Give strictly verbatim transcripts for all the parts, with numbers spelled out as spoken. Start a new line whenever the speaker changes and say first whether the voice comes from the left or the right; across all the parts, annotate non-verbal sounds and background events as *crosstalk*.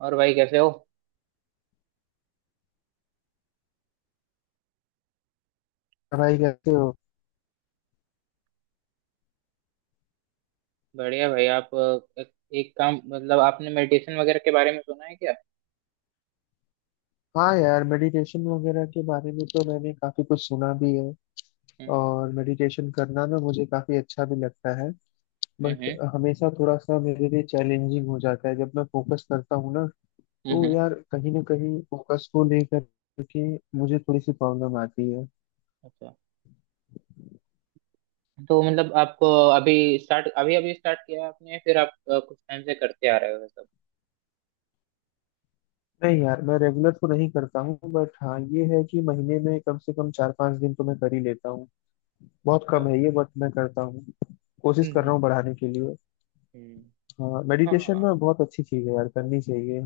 right: और भाई कैसे हो?
left: भाई कैसे हो।
right: बढ़िया भाई। आप अ, एक, एक काम, मतलब आपने मेडिटेशन वगैरह के बारे में सुना है क्या?
left: हाँ यार, मेडिटेशन वगैरह के बारे में तो मैंने काफी कुछ सुना भी है।
right: हम्म,
left: और मेडिटेशन करना ना मुझे काफी अच्छा भी लगता है, बट
right: हम्म,
left: हमेशा थोड़ा सा मेरे लिए चैलेंजिंग हो जाता है जब मैं फोकस करता हूँ ना।
right: हम्म,
left: तो
right: हम्म।
left: यार कहीं ना कहीं फोकस को लेकर के मुझे थोड़ी सी प्रॉब्लम आती है।
right: अच्छा। तो मतलब आपको अभी स्टार्ट अभी अभी स्टार्ट किया है आपने, या फिर आप अ, कुछ टाइम से करते आ रहे हो ये सब?
left: नहीं यार, मैं रेगुलर तो नहीं करता हूँ, बट हाँ ये है कि महीने में कम से कम चार पांच दिन तो मैं कर ही लेता हूँ। बहुत कम
right: अच्छा।
left: है ये, बट मैं करता हूँ, कोशिश
right: हम्म,
left: कर रहा
right: हम्म,
left: हूँ बढ़ाने के लिए।
right: हम्म।
left: हाँ,
right: हाँ
left: मेडिटेशन
right: हाँ।
left: ना बहुत अच्छी चीज है यार, करनी चाहिए।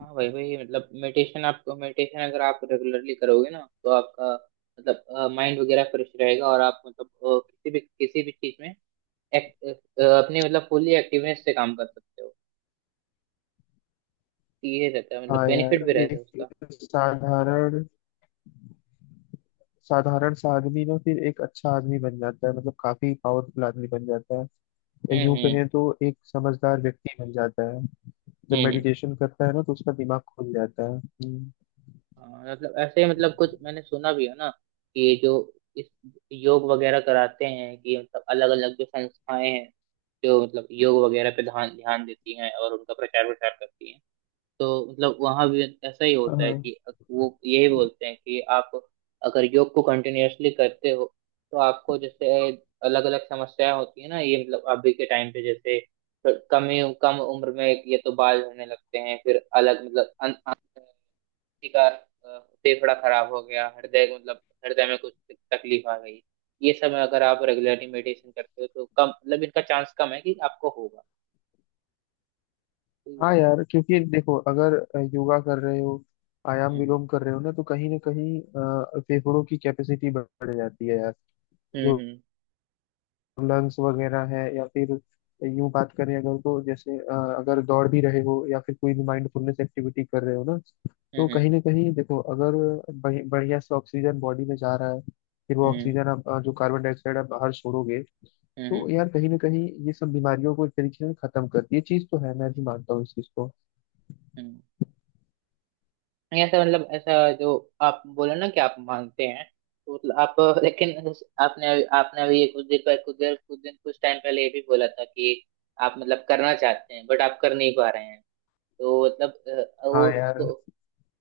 right: हाँ भाई भाई, मतलब मेडिटेशन, आप मेडिटेशन अगर आप रेगुलरली करोगे ना तो आपका मतलब माइंड वगैरह फ्रेश रहेगा, और आप मतलब अ, किसी भी किसी भी चीज में एक, अ, अपनी मतलब फुल्ली एक्टिवनेस से काम कर सकते हो। ये रहता है
left: हाँ
right: मतलब,
left: यार,
right: बेनिफिट भी रहता है
left: एक
right: उसका।
left: साधारण साधारण सा आदमी ना फिर एक अच्छा आदमी बन जाता है, मतलब काफी पावरफुल आदमी बन जाता है।
right: हम्म,
left: यूं
right: हम्म,
left: कहें तो एक समझदार व्यक्ति बन जाता है जब
right: हम्म।
left: मेडिटेशन करता है ना, तो उसका दिमाग खुल जाता है। हम्म,
right: हाँ, मतलब ऐसे ही मतलब कुछ मैंने सुना भी है ना कि ये जो इस योग वगैरह कराते हैं, कि मतलब अलग अलग जो संस्थाएं हैं जो मतलब योग वगैरह पे ध्यान ध्यान देती हैं और उनका प्रचार प्रसार करती हैं, तो मतलब वहां भी ऐसा ही होता है
left: हाँ।
right: कि वो यही बोलते हैं कि आप अगर योग को कंटिन्यूअसली करते हो तो आपको जैसे अलग अलग समस्याएं होती है ना। ये मतलब अभी के टाइम पे जैसे कम ही कम उम्र में ये तो बाल झड़ने लगते हैं, फिर अलग मतलब अन, अन, किसी का अ, फेफड़ा खराब हो गया, हृदय मतलब हृदय में कुछ तकलीफ आ गई। ये सब अगर आप रेगुलरली मेडिटेशन करते हो तो कम मतलब इनका चांस कम है कि आपको होगा।
left: हाँ यार, क्योंकि देखो, अगर योगा कर रहे हो, आयाम
right: हम्म,
left: विलोम कर रहे हो ना, तो कहीं ना कहीं अ, फेफड़ों की कैपेसिटी बढ़ जाती है यार।
right: हम्म,
left: जो
right: हम्म,
left: लंग्स वगैरह है, या फिर यूं बात करें अगर, तो जैसे अ, अगर दौड़ भी रहे हो या फिर कोई भी माइंडफुलनेस एक्टिविटी कर रहे हो ना, तो
right: हम्म,
left: कहीं ना कहीं देखो, अगर बढ़ि- बढ़िया से ऑक्सीजन बॉडी में जा रहा है, फिर वो
right: हम्म,
left: ऑक्सीजन आप, अ, जो कार्बन डाइऑक्साइड आप बाहर छोड़ोगे,
right: हम्म, हम्म।
left: तो यार कहीं ना कहीं ये सब बीमारियों को एक तरीके से खत्म करती है। ये चीज तो है, मैं भी मानता हूँ इस चीज को।
right: हम्म। नहीं, ऐसा मतलब ऐसा जो आप बोले ना कि आप मानते हैं, तो मतलब आप, लेकिन उस- आपने आपने अभी ये कुछ देर पहले कुछ देर कुछ दिन कुछ टाइम पहले ये भी बोला था कि आप मतलब करना चाहते हैं बट आप कर नहीं पा रहे हैं, तो मतलब अ, वो
left: हाँ यार।
right: उसको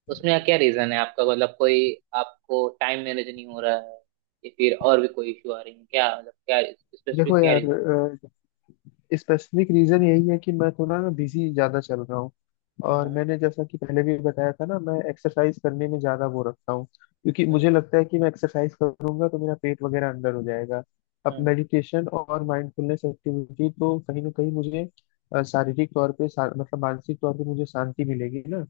right: उसमें क्या रीजन है आपका? मतलब कोई आपको टाइम मैनेज नहीं हो रहा है, या फिर और भी कोई इशू आ रही है क्या? मतलब क्या
left: देखो
right: स्पेसिफिक क्या
left: यार,
right: रीजन?
left: स्पेसिफिक रीजन यही है कि मैं थोड़ा ना बिजी ज्यादा चल रहा हूँ। और
right: हम्म,
left: मैंने जैसा कि पहले भी बताया था ना, मैं एक्सरसाइज करने में ज्यादा वो रखता हूँ, क्योंकि मुझे
right: हम्म,
left: लगता है कि मैं एक्सरसाइज करूंगा तो मेरा पेट वगैरह अंदर हो जाएगा। अब
right: हम्म,
left: मेडिटेशन और माइंडफुलनेस एक्टिविटी तो कहीं ना कहीं मुझे अ, शारीरिक तौर पे शा- मतलब मानसिक तौर पे मुझे शांति मिलेगी ना।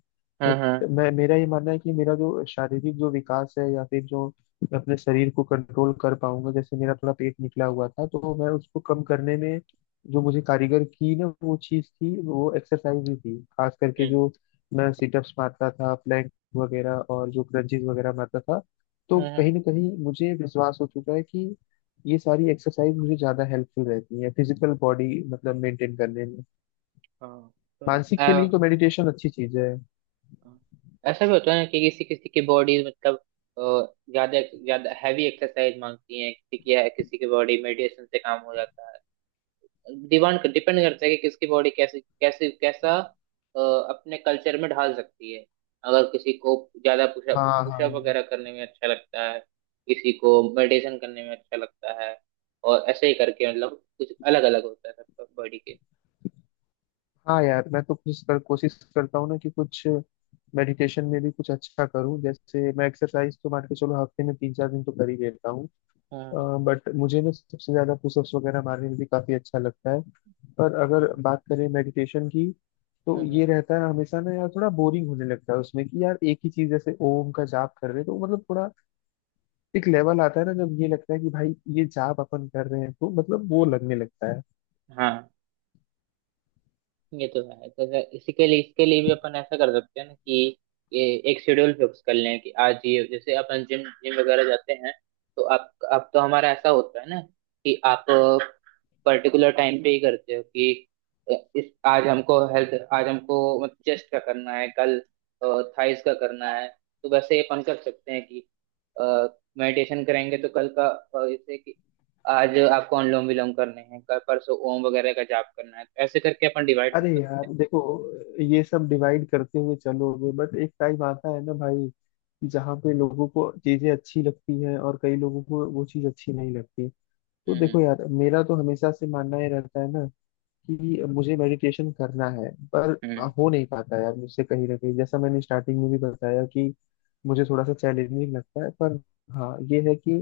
left: बट
right: हम्म, हम्म,
left: मैं, मेरा ये मानना है कि मेरा जो शारीरिक जो विकास है, या फिर जो मैं अपने शरीर को कंट्रोल कर पाऊंगा, जैसे मेरा थोड़ा पेट निकला हुआ था तो मैं उसको कम करने में जो मुझे कारीगर की ना वो चीज थी, वो एक्सरसाइज ही थी। खास करके जो मैं सिटअप्स मारता था, प्लैंक वगैरह और जो क्रंचेस वगैरह मारता था, तो
right: हम्म,
left: कहीं ना कहीं मुझे विश्वास हो चुका है कि ये सारी एक्सरसाइज मुझे ज्यादा हेल्पफुल रहती है फिजिकल बॉडी मतलब मेंटेन करने में।
right: हम्म। हाँ
left: मानसिक के लिए
right: तो
left: तो मेडिटेशन अच्छी चीज है।
right: हाँ। ऐसा भी होता है ना कि किसी किसी की बॉडी मतलब अ, ज्यादा ज्यादा हैवी एक्सरसाइज मांगती है, किसी की किसी की बॉडी मेडिटेशन से काम हो जाता है। डिपेंड डिपेंड करता है कि किसकी बॉडी कैसे कैसे कैसा अ, अपने कल्चर में ढाल सकती है। अगर किसी को ज्यादा पुशअप
left: हाँ हाँ।
right: पुशअप वगैरह करने में अच्छा लगता है, किसी को मेडिटेशन करने में अच्छा लगता है, और ऐसे ही करके मतलब कुछ अलग अलग होता है सबका बॉडी के।
left: हाँ यार, मैं तो कुछ कर, कोशिश करता हूँ ना कि कुछ मेडिटेशन में भी कुछ अच्छा करूँ। जैसे मैं एक्सरसाइज तो मान के चलो हफ्ते में तीन चार दिन तो कर ही लेता हूँ,
right: हाँ।
left: बट मुझे ना सबसे ज्यादा पुशअप्स वगैरह मारने में भी काफी अच्छा लगता है। पर अगर
right: हम्म,
left: बात करें मेडिटेशन की, तो ये
right: हम्म,
left: रहता है हमेशा ना यार, थोड़ा बोरिंग होने लगता है उसमें कि यार एक ही चीज, जैसे ओम का जाप कर रहे हैं तो मतलब थोड़ा एक लेवल आता है ना, जब ये लगता है कि भाई ये जाप अपन कर रहे हैं तो मतलब वो
right: हम्म।
left: लगने लगता है।
right: हाँ ये तो है। तो जैसे इसी के लिए इसके लिए भी अपन ऐसा कर सकते हैं ना कि ये एक शेड्यूल फिक्स कर लें कि आज ये जैसे अपन जिम जिम वगैरह जाते हैं, तो आप अब तो हमारा ऐसा होता है ना कि आप पर्टिकुलर टाइम पे ही करते हो कि इस आज हमको हेल्थ आज हमको मतलब चेस्ट का करना है, कल थाइस का करना है, तो वैसे ही अपन कर सकते हैं कि मेडिटेशन करेंगे तो कल का अ, जैसे कि आज आपको अनुलोम विलोम करने हैं, कल परसों ओम वगैरह का जाप करना है, ऐसे करके अपन डिवाइड कर
left: अरे
right: सकते हैं।
left: यार देखो, ये सब डिवाइड करते हुए चलोगे, बट एक टाइम आता है ना भाई, जहाँ पे लोगों को चीजें अच्छी लगती हैं और कई लोगों को वो चीज अच्छी नहीं लगती। तो देखो
right: हम्म,
left: यार, मेरा तो हमेशा से मानना ये रहता है ना, कि मुझे मेडिटेशन करना है, पर
right: हम्म,
left: हो नहीं पाता यार मुझसे। कहीं ना कहीं, जैसा मैंने स्टार्टिंग में भी बताया कि मुझे थोड़ा सा चैलेंजिंग लगता है, पर हाँ ये है कि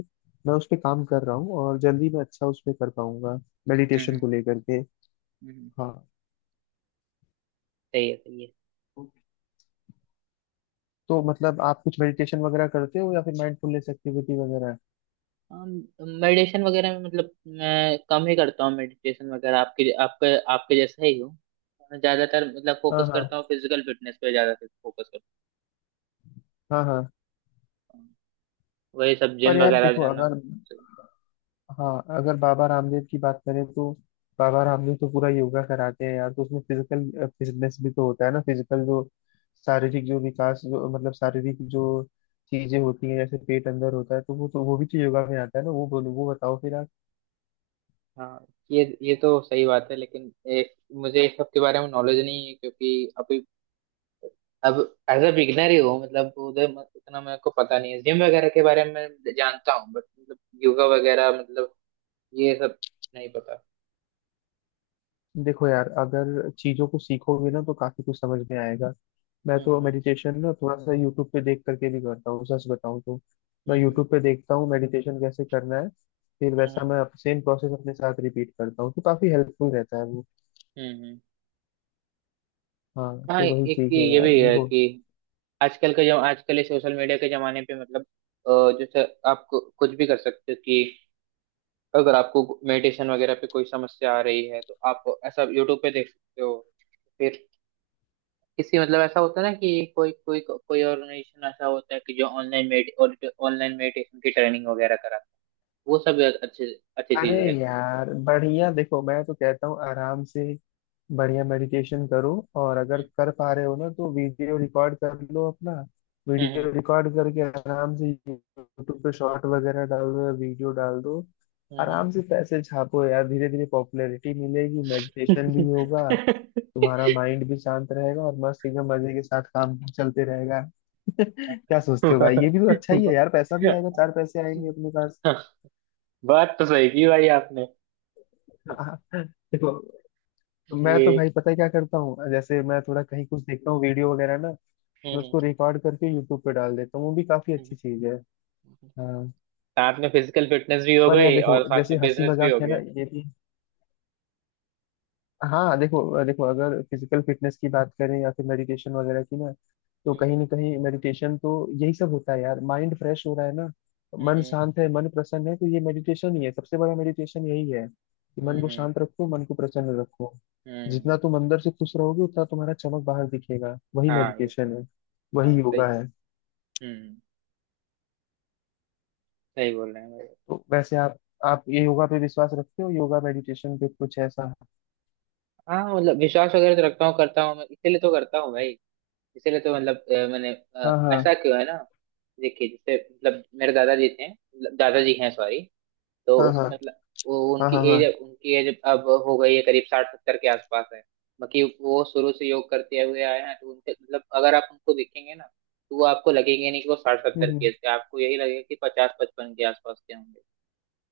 left: मैं उस पर काम कर रहा हूँ, और जल्दी मैं अच्छा उस पर कर पाऊंगा
right: हम्म,
left: मेडिटेशन
right: हम्म,
left: को लेकर के।
right: हम्म।
left: हाँ।
right: सही है, सही है।
left: तो मतलब आप कुछ मेडिटेशन वगैरह करते हो या फिर माइंडफुलनेस एक्टिविटी वगैरह?
right: मेडिटेशन वगैरह में मतलब मैं कम ही करता हूँ मेडिटेशन वगैरह, आपके आपके आपके जैसा ही हूँ। मैं ज्यादातर मतलब
left: हाँ
right: फोकस
left: हाँ।
right: करता हूँ, फिजिकल फिटनेस पे ज्यादा फोकस करता
left: हाँ हाँ।
right: हूँ, वही सब
left: पर
right: जिम
left: यार
right: वगैरह
left: देखो,
right: जाना।
left: अगर हाँ, अगर बाबा रामदेव की बात करें, तो बाबा रामदेव तो पूरा योगा कराते हैं यार। तो उसमें फिजिकल फिटनेस भी तो होता है ना, फिजिकल जो शारीरिक जो विकास जो मतलब शारीरिक जो चीजें होती हैं, जैसे पेट अंदर होता है, तो वो तो, वो भी तो योगा में आता है ना। वो बोलो, वो बताओ फिर।
right: हाँ, ये ये तो सही बात है, लेकिन एक मुझे इस सब के बारे में नॉलेज नहीं है, क्योंकि अभी अब एज अ बिगनर ही हूँ, मतलब उधर मत- इतना मेरे को पता नहीं है। जिम वगैरह के बारे में जानता हूँ, बट मतलब योगा वगैरह मतलब ये सब नहीं पता।
left: देखो यार, अगर चीजों को सीखोगे ना तो काफी कुछ समझ में आएगा। मैं तो
right: हम्म,
left: मेडिटेशन ना थोड़ा सा यूट्यूब पे देख करके भी करता हूँ, सच बताऊँ तो। मैं
right: हम्म,
left: यूट्यूब पे देखता हूँ मेडिटेशन कैसे करना है, फिर
right: हम्म,
left: वैसा
right: हम्म,
left: मैं सेम प्रोसेस अपने साथ रिपीट करता हूँ, तो काफी हेल्पफुल रहता है वो।
right: हम्म, हम्म।
left: हाँ
right: हाँ
left: तो वही
right: एक
left: चीज है
right: ये
left: यार,
right: भी है
left: देखो।
right: कि आजकल का जो आजकल ये सोशल मीडिया के जमाने पे मतलब अ, जैसे आप कु- कुछ भी कर सकते हो कि अगर आपको मेडिटेशन वगैरह पे कोई समस्या आ रही है तो आप ऐसा यूट्यूब पे देख सकते हो, किसी मतलब ऐसा होता है ना कि कोई कोई कोई ऑर्गेनाइजेशन ऐसा होता है कि जो ऑनलाइन मेडि और ऑनलाइन मेडिटेशन की ट्रेनिंग वगैरह कराता है। वो सब अच्छे अच्छी
left: अरे
right: चीजें रहती हैं।
left: यार बढ़िया, देखो मैं तो कहता हूँ आराम से बढ़िया मेडिटेशन करो, और अगर कर पा रहे हो ना तो वीडियो रिकॉर्ड कर लो अपना।
right: हम्म,
left: वीडियो रिकॉर्ड करके आराम से यूट्यूब पे शॉर्ट वगैरह डाल दो या वीडियो डाल दो।
right: हम्म,
left: आराम से पैसे छापो यार, धीरे धीरे पॉपुलैरिटी मिलेगी, मेडिटेशन भी
right: हम्म,
left: होगा, तुम्हारा माइंड भी शांत रहेगा, और मस्त एकदम मजे के साथ काम चलते रहेगा। *laughs* क्या सोचते हो भाई, ये भी तो अच्छा ही
right: हम्म।
left: है यार, पैसा भी आएगा, चार पैसे आएंगे अपने पास।
right: *laughs* बात तो सही की भाई आपने।
left: *laughs* हाँ, देखो, मैं तो
right: ये
left: भाई पता है क्या करता हूँ? जैसे मैं थोड़ा कहीं कुछ देखता हूँ वीडियो वगैरह ना, मैं
right: हम्म,
left: उसको रिकॉर्ड करके यूट्यूब पे डाल देता हूँ, वो भी काफी
right: हम्म,
left: अच्छी चीज है।
right: हम्म।
left: हाँ।
right: साथ में फिजिकल फिटनेस भी हो
left: पर यार
right: गई
left: देखो,
right: और साथ
left: जैसे
right: में
left: हंसी
right: बिजनेस भी हो
left: मजाक है ना
right: गया।
left: ये भी। हाँ देखो देखो, अगर फिजिकल फिटनेस की बात करें, या फिर मेडिटेशन वगैरह की ना, तो कहीं
right: हम्म,
left: ना कहीं मेडिटेशन तो यही सब होता है यार, माइंड फ्रेश हो रहा है ना। मन
right: हम्म,
left: शांत है, मन प्रसन्न है, तो ये मेडिटेशन ही है। सबसे बड़ा मेडिटेशन यही है कि
right: हम्म,
left: मन को
right: हम्म,
left: शांत रखो, मन को प्रसन्न रखो।
right: हम्म।
left: जितना तुम अंदर से खुश रहोगे, उतना तुम्हारा चमक बाहर दिखेगा। वही
right: हाँ ये
left: मेडिटेशन
right: तो।
left: है, वही
right: हाँ
left: योगा
right: सही।
left: है।
right: हम्म। सही बोल रहे हैं भाई।
left: तो वैसे आप आप ये योगा पे विश्वास रखते हो? योगा मेडिटेशन पे कुछ ऐसा?
right: हाँ मतलब विश्वास वगैरह तो रखता हूँ, करता हूँ मैं, इसीलिए तो करता हूँ भाई। इसीलिए तो मतलब अ, मैंने अ,
left: हाँ हाँ।
right: ऐसा क्यों है ना, देखिए जैसे मतलब मेरे दादाजी थे, मतलब दादाजी हैं सॉरी, तो
left: हाँ
right: उस
left: हाँ।
right: मतलब वो
left: हाँ
right: उनकी
left: हाँ हाँ।
right: एज उनकी एज अब हो गई है, करीब साठ सत्तर के आसपास है। बाकी वो शुरू से योग करते हुए आए हैं, तो उनके मतलब अगर आप उनको देखेंगे ना तो वो आपको लगेंगे नहीं कि वो साठ
left: हम्म
right: सत्तर के
left: हम्म।
right: थे, आपको यही लगेगा कि पचास पचपन के आसपास के होंगे।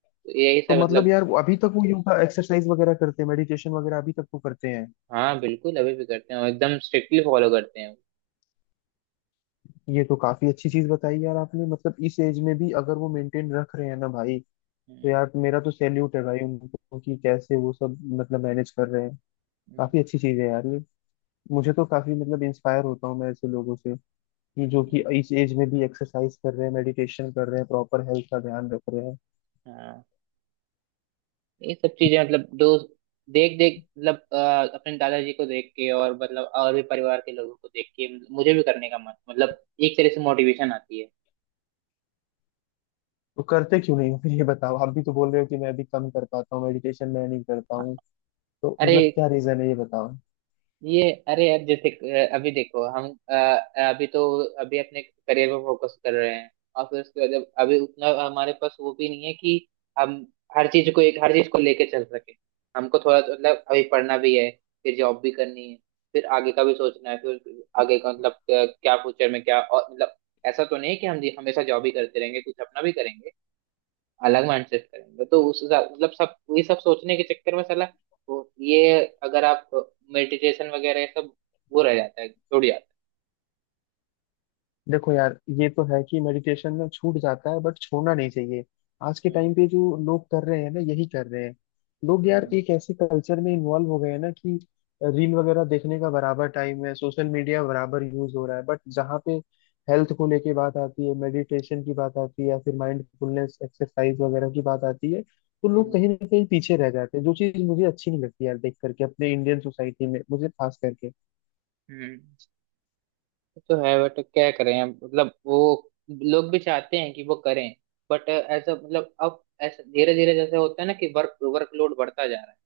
right: तो यही
left: तो
right: सब
left: मतलब
right: मतलब,
left: यार वो अभी तक वो योगा एक्सरसाइज वगैरह करते हैं, मेडिटेशन वगैरह अभी तक वो करते हैं?
right: हाँ बिल्कुल अभी भी करते हैं और एकदम स्ट्रिक्टली फॉलो करते हैं।
left: ये तो काफी अच्छी चीज बताई यार आपने। मतलब इस एज में भी अगर वो मेंटेन रख रहे हैं ना भाई, तो
right: हम्म,
left: यार मेरा तो सैल्यूट है भाई उनको, कि कैसे वो सब मतलब मैनेज कर रहे हैं।
right: हम्म।
left: काफी अच्छी चीज है यार ये। मुझे तो काफी मतलब इंस्पायर होता हूँ मैं ऐसे लोगों से, कि जो कि
right: हम्म।
left: इस एज में भी एक्सरसाइज कर रहे हैं, मेडिटेशन कर रहे हैं, प्रॉपर हेल्थ का ध्यान रख रहे हैं।
right: हाँ। ये सब चीजें मतलब दोस्त, देख देख मतलब अ, अपने दादाजी को देख के और मतलब और भी परिवार के लोगों को देख के मुझे भी करने का मन, मतलब एक तरह से मोटिवेशन आती है।
left: तो करते क्यों नहीं हो फिर, ये बताओ? आप भी तो बोल रहे हो कि मैं भी कम कर पाता हूँ मेडिटेशन, मैं नहीं करता
right: हाँ।
left: हूँ, तो
right: अरे
left: मतलब क्या रीजन है ये बताओ?
right: ये अरे यार जैसे अ, अभी देखो हम अ, अभी तो अभी अपने करियर पे फोकस कर रहे हैं, और फिर उसके बाद, जब अभी उतना हमारे पास वो भी नहीं है कि हम हर चीज को एक हर चीज को लेके चल सके। हमको थोड़ा मतलब अभी पढ़ना भी है, फिर जॉब भी करनी है, फिर आगे का भी सोचना है, फिर आगे का मतलब अ, क्या फ्यूचर में क्या, और मतलब ऐसा तो नहीं है कि हम हमेशा जॉब ही करते रहेंगे, कुछ अपना भी करेंगे, अलग माइंडसेट करेंगे। तो उस हिसाब- मतलब सब ये सब सोचने के चक्कर में साला वो ये अगर आप मेडिटेशन वगैरह ये सब वो रह जाता है, छूट जाता
left: देखो यार, ये तो है कि मेडिटेशन में छूट जाता है, बट छोड़ना नहीं चाहिए। आज के
right: है। हम्म,
left: टाइम पे जो लोग कर रहे हैं ना, यही कर रहे हैं। लोग यार
right: हम्म,
left: एक ऐसे कल्चर में इन्वॉल्व हो गए हैं ना, कि रील वगैरह देखने का बराबर टाइम है, सोशल मीडिया बराबर यूज हो रहा है, बट जहाँ पे हेल्थ को लेके बात आती है, मेडिटेशन की बात आती है, या फिर माइंडफुलनेस एक्सरसाइज वगैरह की बात आती है, तो लोग
right: हम्म,
left: कहीं ना कहीं पीछे रह जाते हैं। जो चीज़ मुझे अच्छी नहीं लगती यार, देख करके अपने इंडियन सोसाइटी में, मुझे खास करके।
right: हम्म। ये तो है, बट क्या करें अब मतलब, वो लोग भी चाहते हैं कि वो करें, बट ऐसा मतलब अब ऐसा धीरे धीरे जैसे होता है ना कि वर्क वर्कलोड बढ़ता जा रहा है,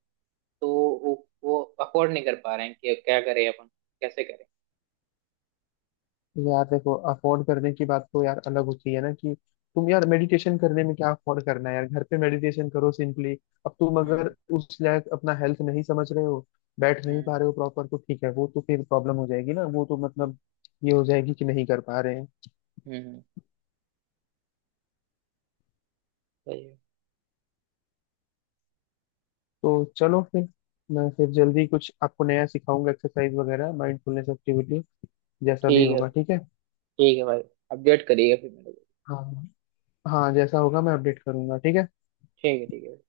right: तो वो वो अफोर्ड नहीं कर पा रहे हैं कि अब क्या करें अपन, कैसे करें।
left: यार देखो, अफोर्ड करने की बात तो यार अलग होती है ना। कि तुम, यार मेडिटेशन करने में क्या अफोर्ड करना है यार, घर पे मेडिटेशन करो सिंपली। अब तुम अगर
right: हम्म,
left: उस लायक अपना हेल्थ नहीं समझ रहे हो, बैठ नहीं
right: हम्म,
left: पा रहे हो प्रॉपर, तो ठीक है, वो तो फिर प्रॉब्लम हो जाएगी ना। वो तो
right: हम्म,
left: मतलब ये हो जाएगी कि नहीं कर पा रहे हैं।
right: हम्म। सही है।
left: तो चलो फिर, मैं फिर जल्दी कुछ आपको नया सिखाऊंगा, एक्सरसाइज वगैरह माइंडफुलनेस एक्टिविटी, जैसा भी
right: ठीक है।
left: होगा। ठीक है।
right: ठीक है भाई, अपडेट करिएगा फिर मेरे को।
left: हाँ, हाँ जैसा होगा मैं अपडेट करूंगा, ठीक है।
right: ठीक है, ठीक है।